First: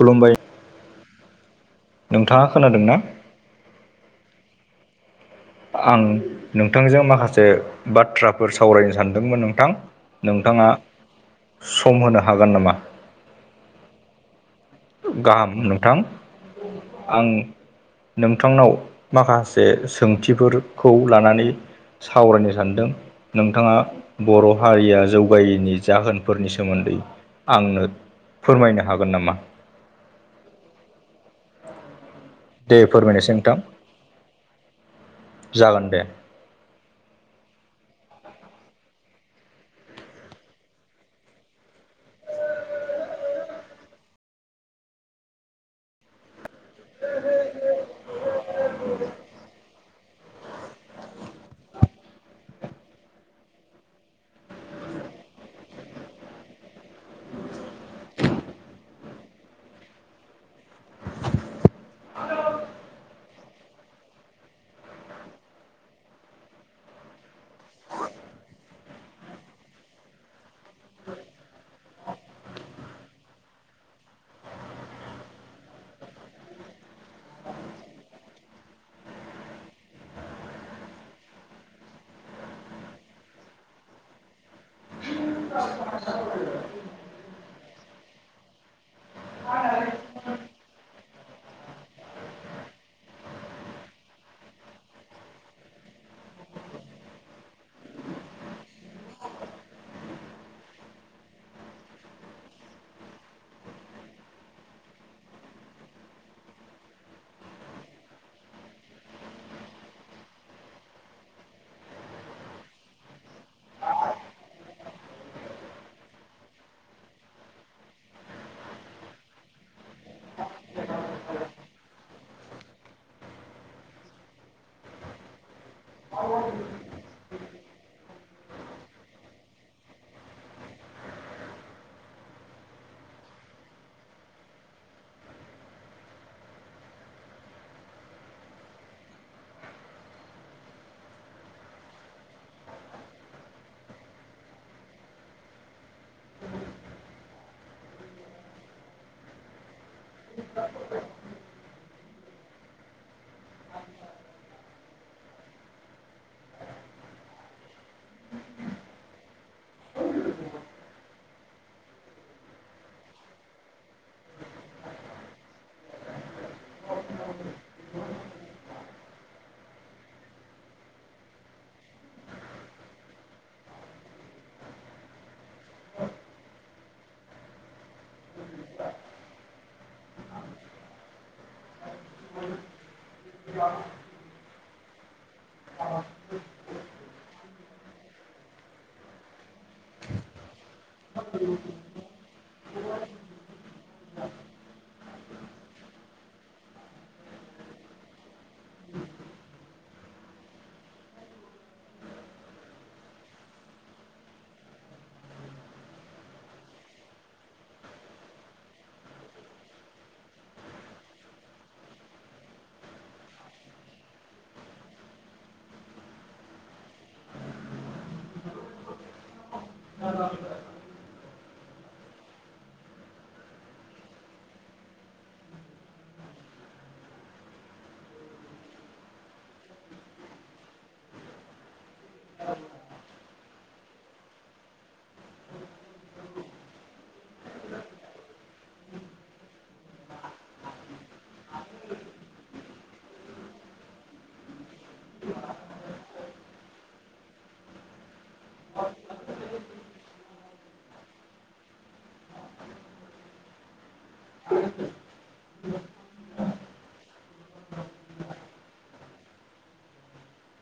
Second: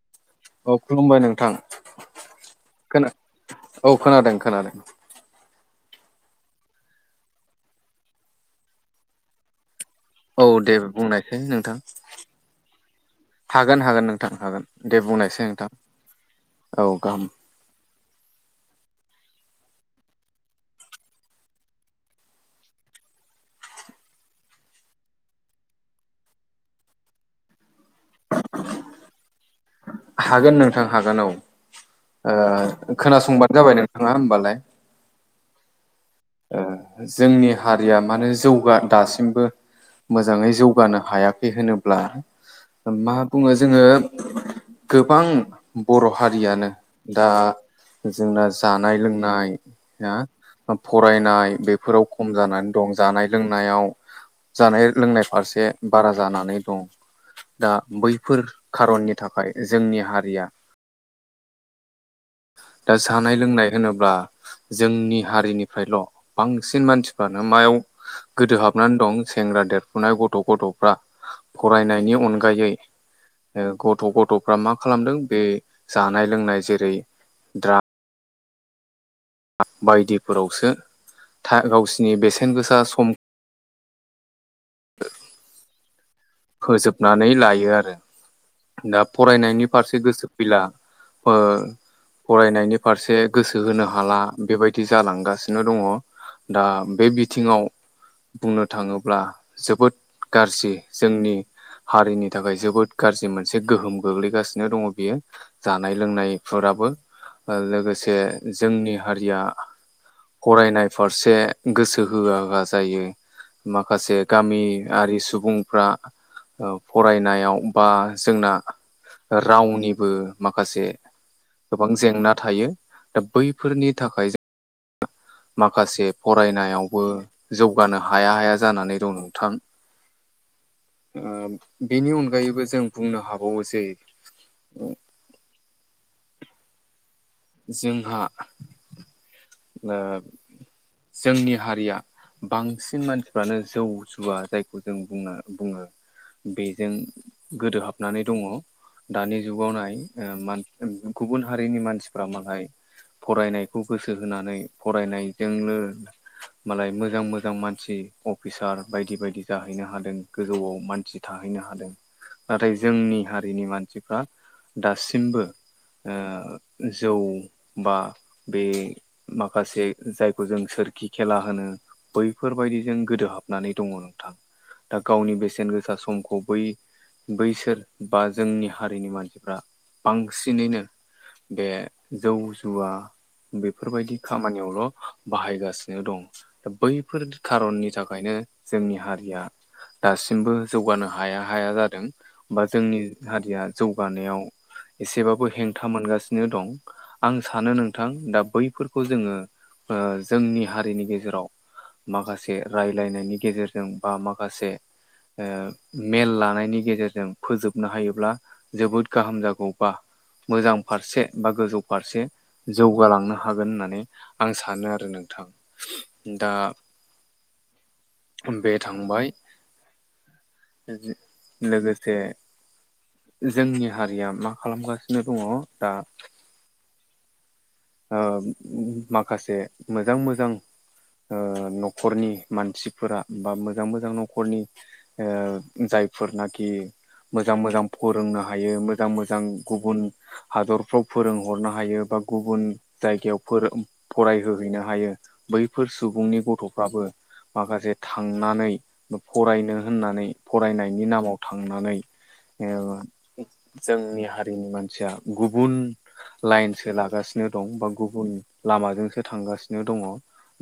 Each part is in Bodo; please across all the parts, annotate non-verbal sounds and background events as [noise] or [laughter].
खलुमबाइ औ खुलुमबाय नोंथां नोंथाङा खोनादों ना खोना औ खोनादों खोनादों। आं नोंथांजों माखासे बाथ्राफोर सावरायनो सानदोंमोन नोंथां। औ नोंथाङा दे बुंनायसै नोंथां सम होनो हागोन नामा? हागोन हागोन नोंथां हागोन दे बुंनायसै नोंथां औ आं गाहाम। नोंथांनाव माखासे सोंथिफोरखौ लानानै सावरायनो सानदों। नोंथाङा बर' हारिया जौगायैनि जाहोनफोरनि सोमोन्दै आंनो फोरमायनो हागोन नामा? हागोन नोंथां हागोन औ दे ओ फोरमायनोसै खोनासंबानो नोंथां जाबाय नोंथाङा होमबालाय। जागोन दे। ओ जोंनि हारिया मानो जौगा दासिमबो मोजाङै जौगानो हायाखै होनोब्ला मा बुङो जोंङो गोबां बर' हारियानो दा जोंना जानाय लोंनाया फरायनाय बेफोराव खम जानानै दं जानाय लोंनायाव जानाय लोंनाय फारसे बारा जानानै दं। दा बैफोर खारननि थाखाय जोंनि हारिया दा जानाय लोंनाय होनोब्ला जोंनि हारिनिफ्रायल' बांसिन मानसिफ्रानो मायाव गोदोहाबनानै दं सेंग्रा देरफुनाय गथ' गथ'फ्रा फरायनायनि अनगायै ओ गथ' गथ'फ्रा मा खालामदों बे जानाय लोंनाय जेरै द्राक्स बायदिफोरावसो था गावसिनि बेसेन गोसा सम [inaudible] फोजोबनानै लायो आरो। दा फरायनायनि फारसे गोसो फैला फो फरायनायनि फारसे गोसो होनो हाला बेबायदि जालांगासिनो दङ। दा बे बिथिङाव बुंनो थाङोब्ला जोबोद गाज्रि। जोंनि हारिनि थाखाय जोबोद गाज्रि मोनसे गोहोम गोग्लैगासिनो दङ बियो। जानाय लोंनायफोराबो ओ लोगोसे जोंनि हारिया फरायनाय फारसे गोसो होआ होआ जायो। माखासे गामियारि सुबुं फ्रा फरायनायाव बा जोंना रावनिबो माखासे गोबां जेंना थायो दा बैफोरनि थाखाय जों माखासे फरायनायावबो जौगानो हाया हाया जानानै दं नोंथां। ओ बेनि अनगायैबो जों बुंनो हाबावो जे जोंहा ओ जोंनि हारिया बांसिन मानसिफ्रानो जौ जुवा जायखौ जों बुंनो बुङो। बेजों गोदोहाबनानै दङ दानि जुगावनाय ओ मान गुबुन हारिनि मानसि फोरामालाय फरायनायखौ गोसो होनानै फरायनायजोंनो मालाय मोजां मोजां मानसि अफिसार बायदि बायदि जाहैनो हादों। गोजौआव मानसि थाहैनो हादों। नाथाय जोंनि हारिनि मानसिफ्रा दासिमबो ओ जौ बा बे माखासे जायखौ जों सोरखि खेला होनो। बैफोरबायदिजों गोदोहाबनानै दङ नोंथां। दा गावनि बेसेन गोसा समखौ बै बैसोर बा जोंनि हारिनि मानसिफ्रा बांसिनैनो बे जौ जुवा बेफोरबायदि खामानियावल' बाहायगासिनो दं बैफोर खारननि थाखायनो जोंनि हारिया दासिमबो जौगानो हाया हाया जादों बा जोंनि हारिया जौगानायाव एसेबाबो हेंथा मोनगासिनो दं आं सानो नोंथां दा बैफोरखौ जोङो ओ जोंनि हारिनि गेजेराव माखासे रायलायनायनि गेजेरजों बा माखासे ओ मेल लानायनि गेजेरजों फोजोबनो हायोब्ला जोबोद गाहाम जागौबा मोजां फारसे बा गोजौ फारसे जौगालांनो हागोन होननानै आं सानो आरो नोंथां दा बे थांबाय औ [unintelligible] लोगोसे जोंनि हारिया मा खालामगासिनो दङ दा ओ माखासे मोजां मोजां ओ न'खरनि मानसिफोरा बा मोजां मोजां न'खरनि ओ जायफोर नाखि मोजां मोजां फोरोंनो हायो मोजां मोजां गुबुन हादरफ्राव फोरोंहरनो हायो बा गुबुन जायगायाव फरायहोहैनो हायो बैफोर सुबुंनि गथ'फ्राबो माखासे थांनानै फरायनो होननानै फरायनायनि नामाव थांनानै जोंनि हारिनि मानसिया गुबुन लाइनसो लागासिनो दं बा गुबुन लामाजोंसो थांगासिनो दङ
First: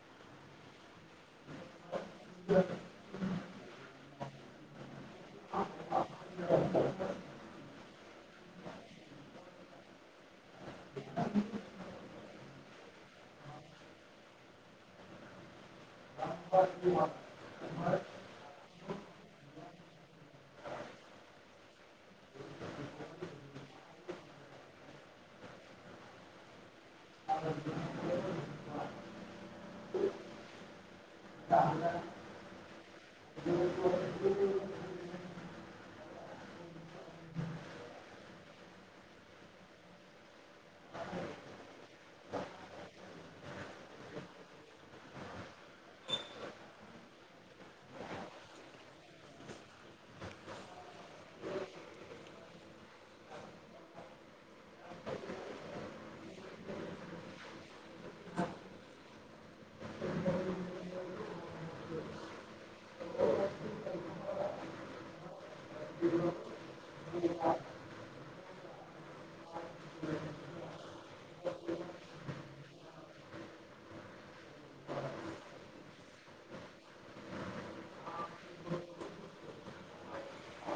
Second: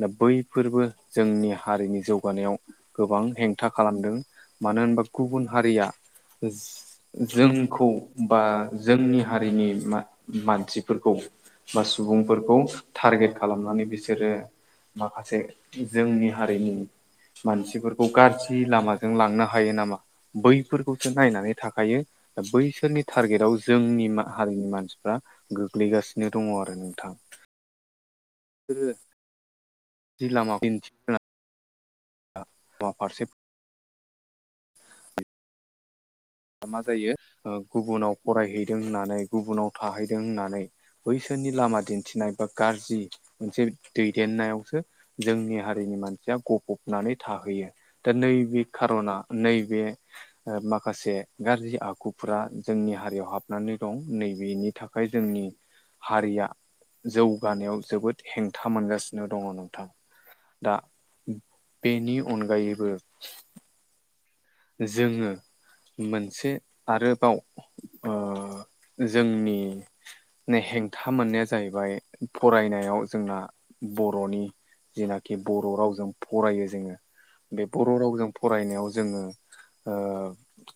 दा बैफोरबो जोंनि हारिनि जौगानायाव गोबां हेंथा खालामदों मानो होनोबा गुबुन हारिया जोंखौ बा जोंनि हारिनि मानसिफोरखौ बा सुबुंफोरखौ टारगेट खालामनानै बिसोरो माखासे जोंनि हारिनि मानसिफोरखौ गाज्रि लामाजों लांनो हायो नामा बैफोरखौसो नायनानै थाखायो दा बैसोरनि टारगेटआव जोंनि हारिनि मानसिफ्रा गोग्लैगासिनो नो दङ आरो नोंथां बि जिल्लालामाव दिन्थि दनो [unintelligible] फारसे मा जायो गुबुनाव फरायहैदों होननानै गुबुनाव थाहैदों होननानै बैसोरनि लामा दिन्थिनाय बा गाज्रि मोनसे दैदेननायावसो जोंनि हारिनि मानसिया गफबनानै थाहैयो दा नैबे खार'ना नैबे माखासे गाज्रि आखुफोरा जोंनि हारियाव हाबनानै दं नैबेनि थाखाय जोंनि हारिया जौगानायाव जोबोद हेंथा मोनगासिनो दङ नोंथांा दा बेनि अनगायैबो जोङो मोनसे आरोबाव ओ जोंनि हेंथा मोननाया जाहैबाय फरायनायाव जोंना बर'नि जेनाखि बर' रावजों फरायो जोङो बे बर' रावजों फरायनायाव जोङो ओ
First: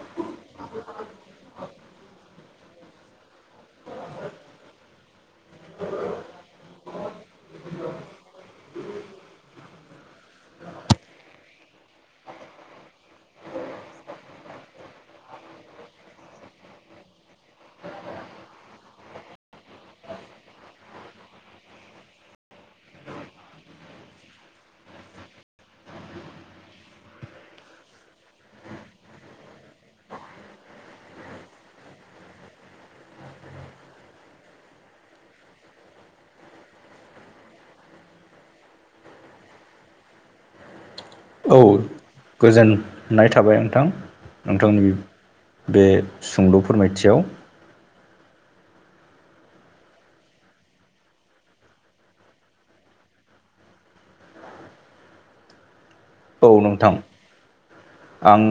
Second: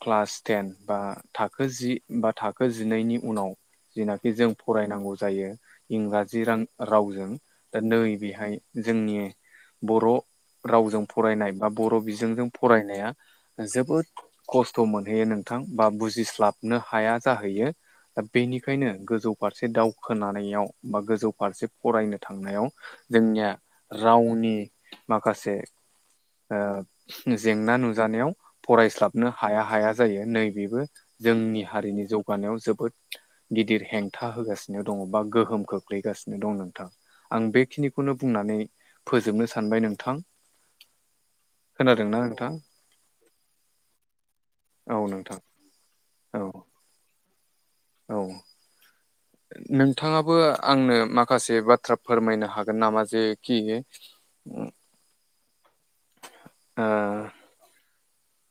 क्लास टेन बा थाखो जि बा थाखो जिनैनि उनाव जेनाखि जों फरायनांगौ जायो इंराजि रां रावजों दा नै बेहाय जोंनि बर' रावजों फरायनाय बा बर' बिजोंजों फरायनाया जोबोद खस्थ' मोनहैयो नोंथां बा बुजिस्लाबनो हाया जाहैयो। दा बेनिखायनो गोजौ फारसे दावखोनानायाव बा गोजौ फारसे फरायनो थांनायाव जोंनिया रावनि माखासे ओ जेंना नुजानायाव फरायस्लाबनो हाया हाया जायो नैबेबो जोंनि हारिनि जौगानायाव जोबोद गिदिर हेंथा होगासिनो दङ बा गोहोम खोख्लैगासिनो दं नोंथां। आं बेखिनिखौनो बुंनानै फोजोबनो सानबाय नोंथां। औ खोनादोंना नोंथां गोजोननाय थाबाय नोंथां‌ नोंथांमोननि औ नोंथां बे औ सुंद' फोरमायथियाव औ नोंथाङाबो आंनो माखासे बाथ्रा फोरमायनो हागोन नामा जेखि औ ओ नोंथां आं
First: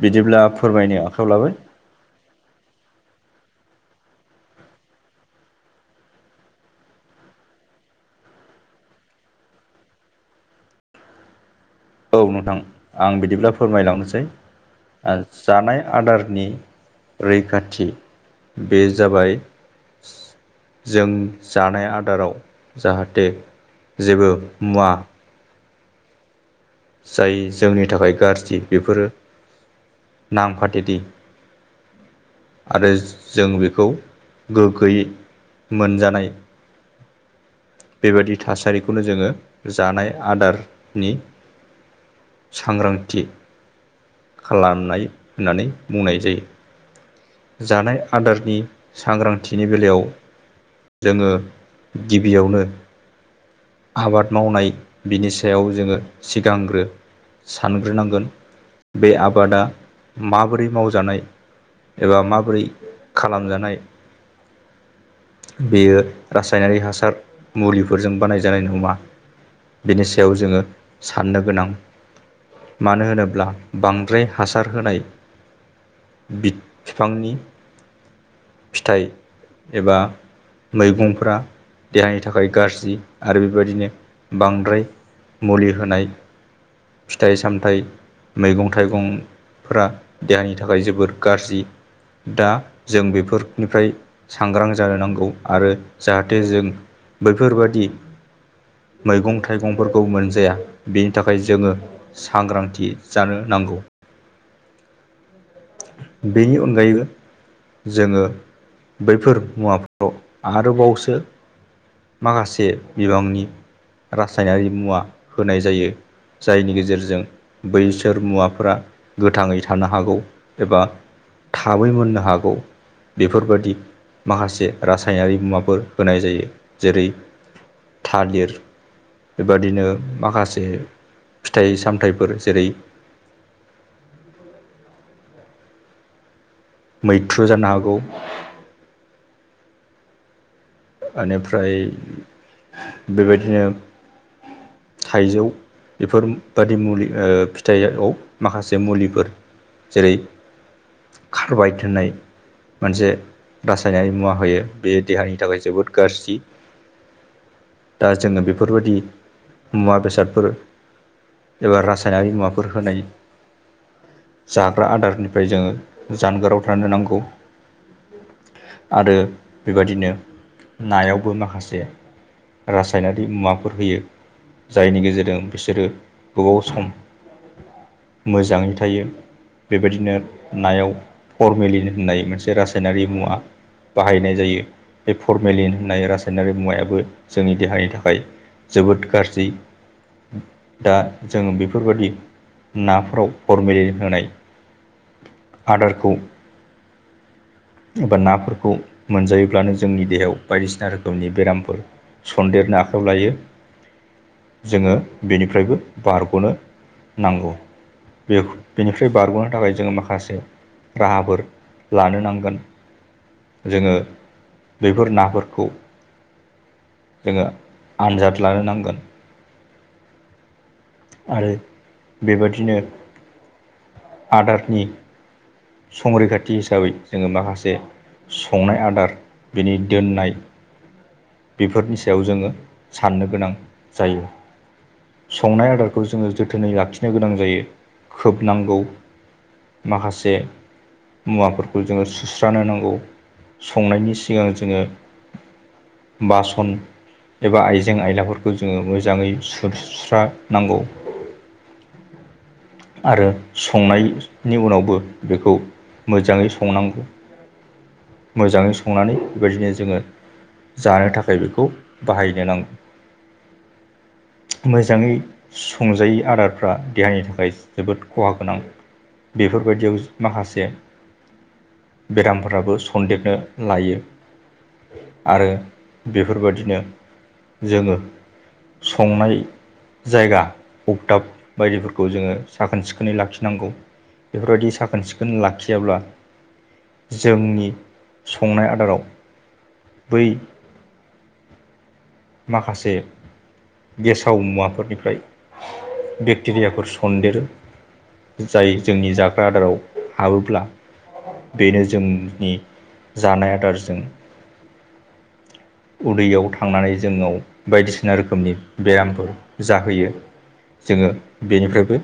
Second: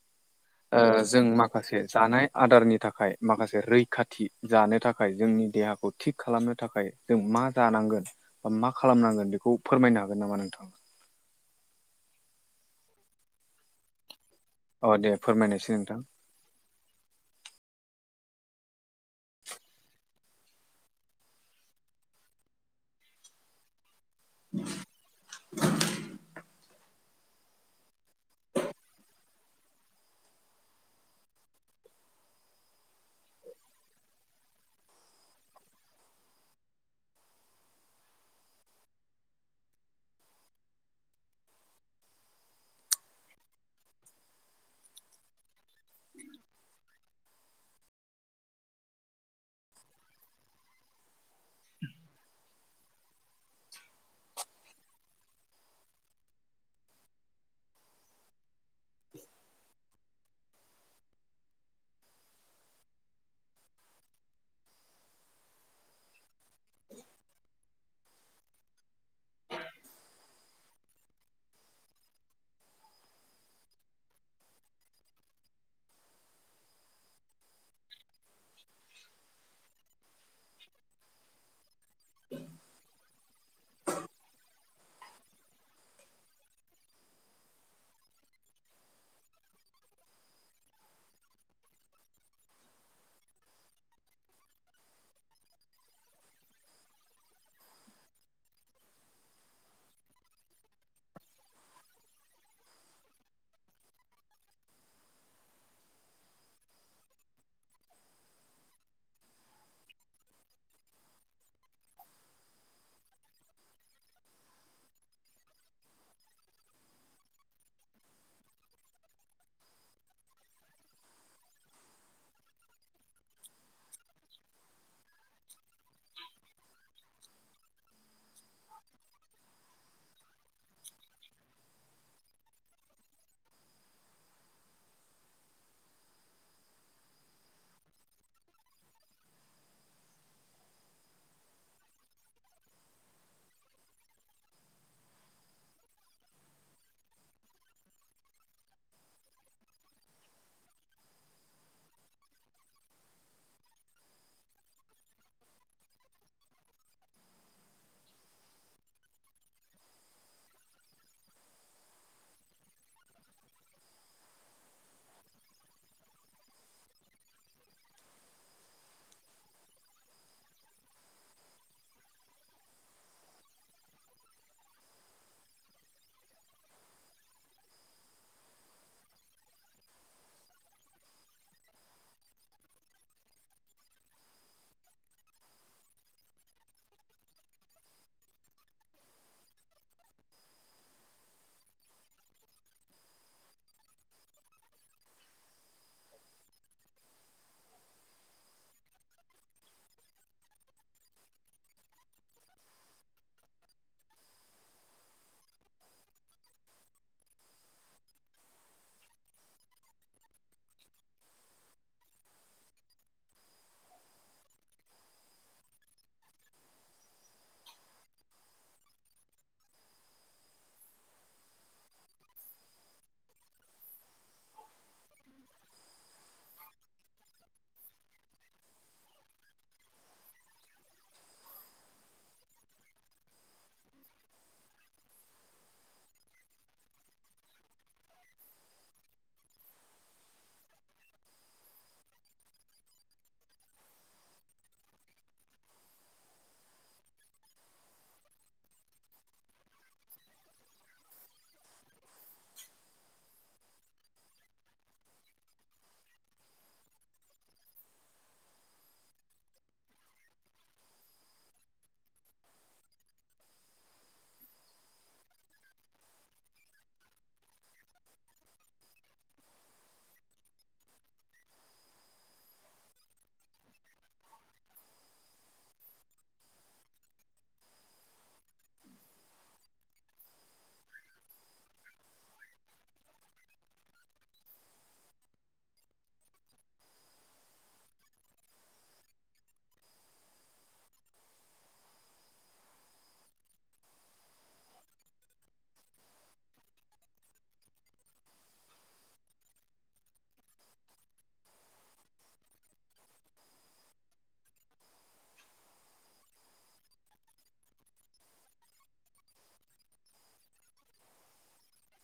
बिदिब्ला ओ फोरमायनो जों आखायाव लाबाय माखासे जानाय आदारनि थाखाय माखासे रैखाथि जानो थाखाय जोंनि देहाखौ थिग खालामनो थाखाय जों मा जानांगोन बा मा खालामनांगोन बेखौ फोरमायनो हागोन नामा नोंथाङा? औ नोंथां आं बिदिब्ला फोरमायलांनोसै अ ओ दे फोरमायनायसै जानाय नोंथां। आदारनि रैखाथि बे जाबाय जों जानाय आदाराव जाहाथे जेबो मुवा जाय जोंनि थाखाय गाज्रि बेफोरो नामफाथिदि आरो जों बेखौ गोगोयै मोनजानाय बेबायदि थासारिखौनो जोङो जानाय आदारनि सांग्रांथि खालामनाय होननानै बुंनाय जायो। जानाय आदारनि सांग्रांथिनि बेलायाव जोङो गिबियावनो आबाद मावनाय बिनि सायाव जोङो सिगांग्रो सानग्रोनांगोन। बे आबादा माबोरै मावजानाय एबा माबोरै खालामजानाय बेयो रासायनारि हासार मुलिफोरजों बानाय जानाय नङा बिनि सायाव जोङो साननो गोनां मानो होनोब्ला बांद्राय हासार होनाय बि बिफांनि फिथाइ एबा मैगंफ देहानि थाखाय गाज्रि। आरो बेबायदिनो बांद्राय मुलि होनाय फिथाइ सामथाइ मैगं थाइगंफोरा देहानि थाखाय जोबोर गाज्रि। दा जों बेफोरनिफ्राय सांग्रां जानो नांगौ आरो जाहाथे जों बैफोरबादि मैगं थाइगंफोरखौ मोनजाया बेनि थाखाय जोङो सांग्रांथि जानो नांगौ। बेनि अनगायैबो जोङो बैफोर मुवाफोराव आरोबावसो माखासे बिबांनि रासायनारि मुवा होनाय जायो। जायनि गेजेरजों बैसोर मुवाफोरा गोथाङै थानो हागौ एबा थाबै मोननो हागौ बेफोरबादि माखासे रासायनारि मुवाफोर होनाय जायो जेरै थालिर बेबादिनो माखासे फिथाइ सामथाइफोर जेरै मैथ्रु जानो हागौ। बेनिफ्राय बेबायदिनो थाइजौ बेफोरबादि मुलि फिथाइयाव माखासे मुलिफोर जेरै खारबायाइट होननाय मोनसे रासायनाय मुवा होयो बेयो देहानि थाखाय जोबोद गाज्रि। दा जोङो बेफोरबायाददि मुवा बेसादफोर एबा रासायनारि मुवाफोर होनाय जाग्रा आदारनिफ्राय जोङो जानगाराव थानो नांगौ। आरो बेबादिनो नायावबो माखासे रासायनारि मुवाफोर होयो। जायनि गेजेरजों बिसोरो गोबाव सम मोजाङै थायो। बेबायदिनो नायाव फरमेलिन होननाय मोनसे रासायनारि मुवा बाहायनाय जायो। बे फरमेलिन होननाय रासायनारि मुवायाबो जोंनि देहानि थाखाय जोबोद गाज्रि। दा जों बेफोरबादि नाफोराव फरमलि होनाय आदारखौ एबा नाफोरखौ मोनजायोब्लानो जोंनि देहायाव बायदिसिना रोखोमनि बेरामफोर सन्देरनो आखायाव लायो। जोङो बेनिफ्रायबो बारग'नो नांगौ। बे बिनिफ्राय बारग'नो थाखाय जोङो माखासे राहाफोर लानो नांगोन। जोङो बेफोर नाफोरखौ जोङो आनजाद लानो नांगोन। आरो बेबादिनो आदारनि संरैखाथि हिसाबै जोङो माखासे संनाय आदार बिनि दोननाय बेफोरनि सायाव जोङो साननो गोनां जायो। संनाय आदारखौ जोङो जोथोनै लाखिनो गोनां जायो, खोबनांगौ। माखासे मुवाफोरखौ जोङो सुस्रानो नांगौ। संनायनि सिगां जोङो बासन एबा आइजें आयलाफोरखौ जोङो मोजाङै सुस्रानांगौ। आरो संनायनि उनावबो बेखौ मोजाङै संनांगौ। मोजाङै संनानै बेबायदिनो जोङो जानो थाखाय बेखौ बाहायनो नांगौ। मोजाङै संजायै आदारफ्रा देहानि थाखाय जोबोद खहा गोनां बेफोरबायदियाव माखासे बेरामफोराबो सन्देरनो लायो। आरो बेफोरबादिनो जोङो संनाय जायगा अगदाब बायदिफोरखौ जोङो साखोन सिखोनै लाखिनांगौ। बेफोरबायदि साखोन सिखोनै लाखियाब्ला जोंनि संनाय आदाराव बै माखासे गेसाव मुवाफोरनिफ्राय बेक्टेरियाफोर सनदेरो जाय जोंनि जाग्रा आदाराव हाबोब्ला बेनो जोंनि जानाय आदारजों उदैयाव थांनानै जोंनाव बायदिसिना रोखोमनि बेरामफोर जाहोयो। जोङो बेनिफ्रायबो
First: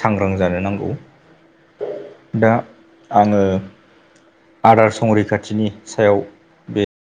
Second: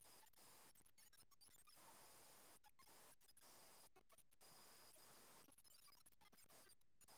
सांग्रां जानो नांगौ। दा आङो आदार संरैखाथिनि सायाव बे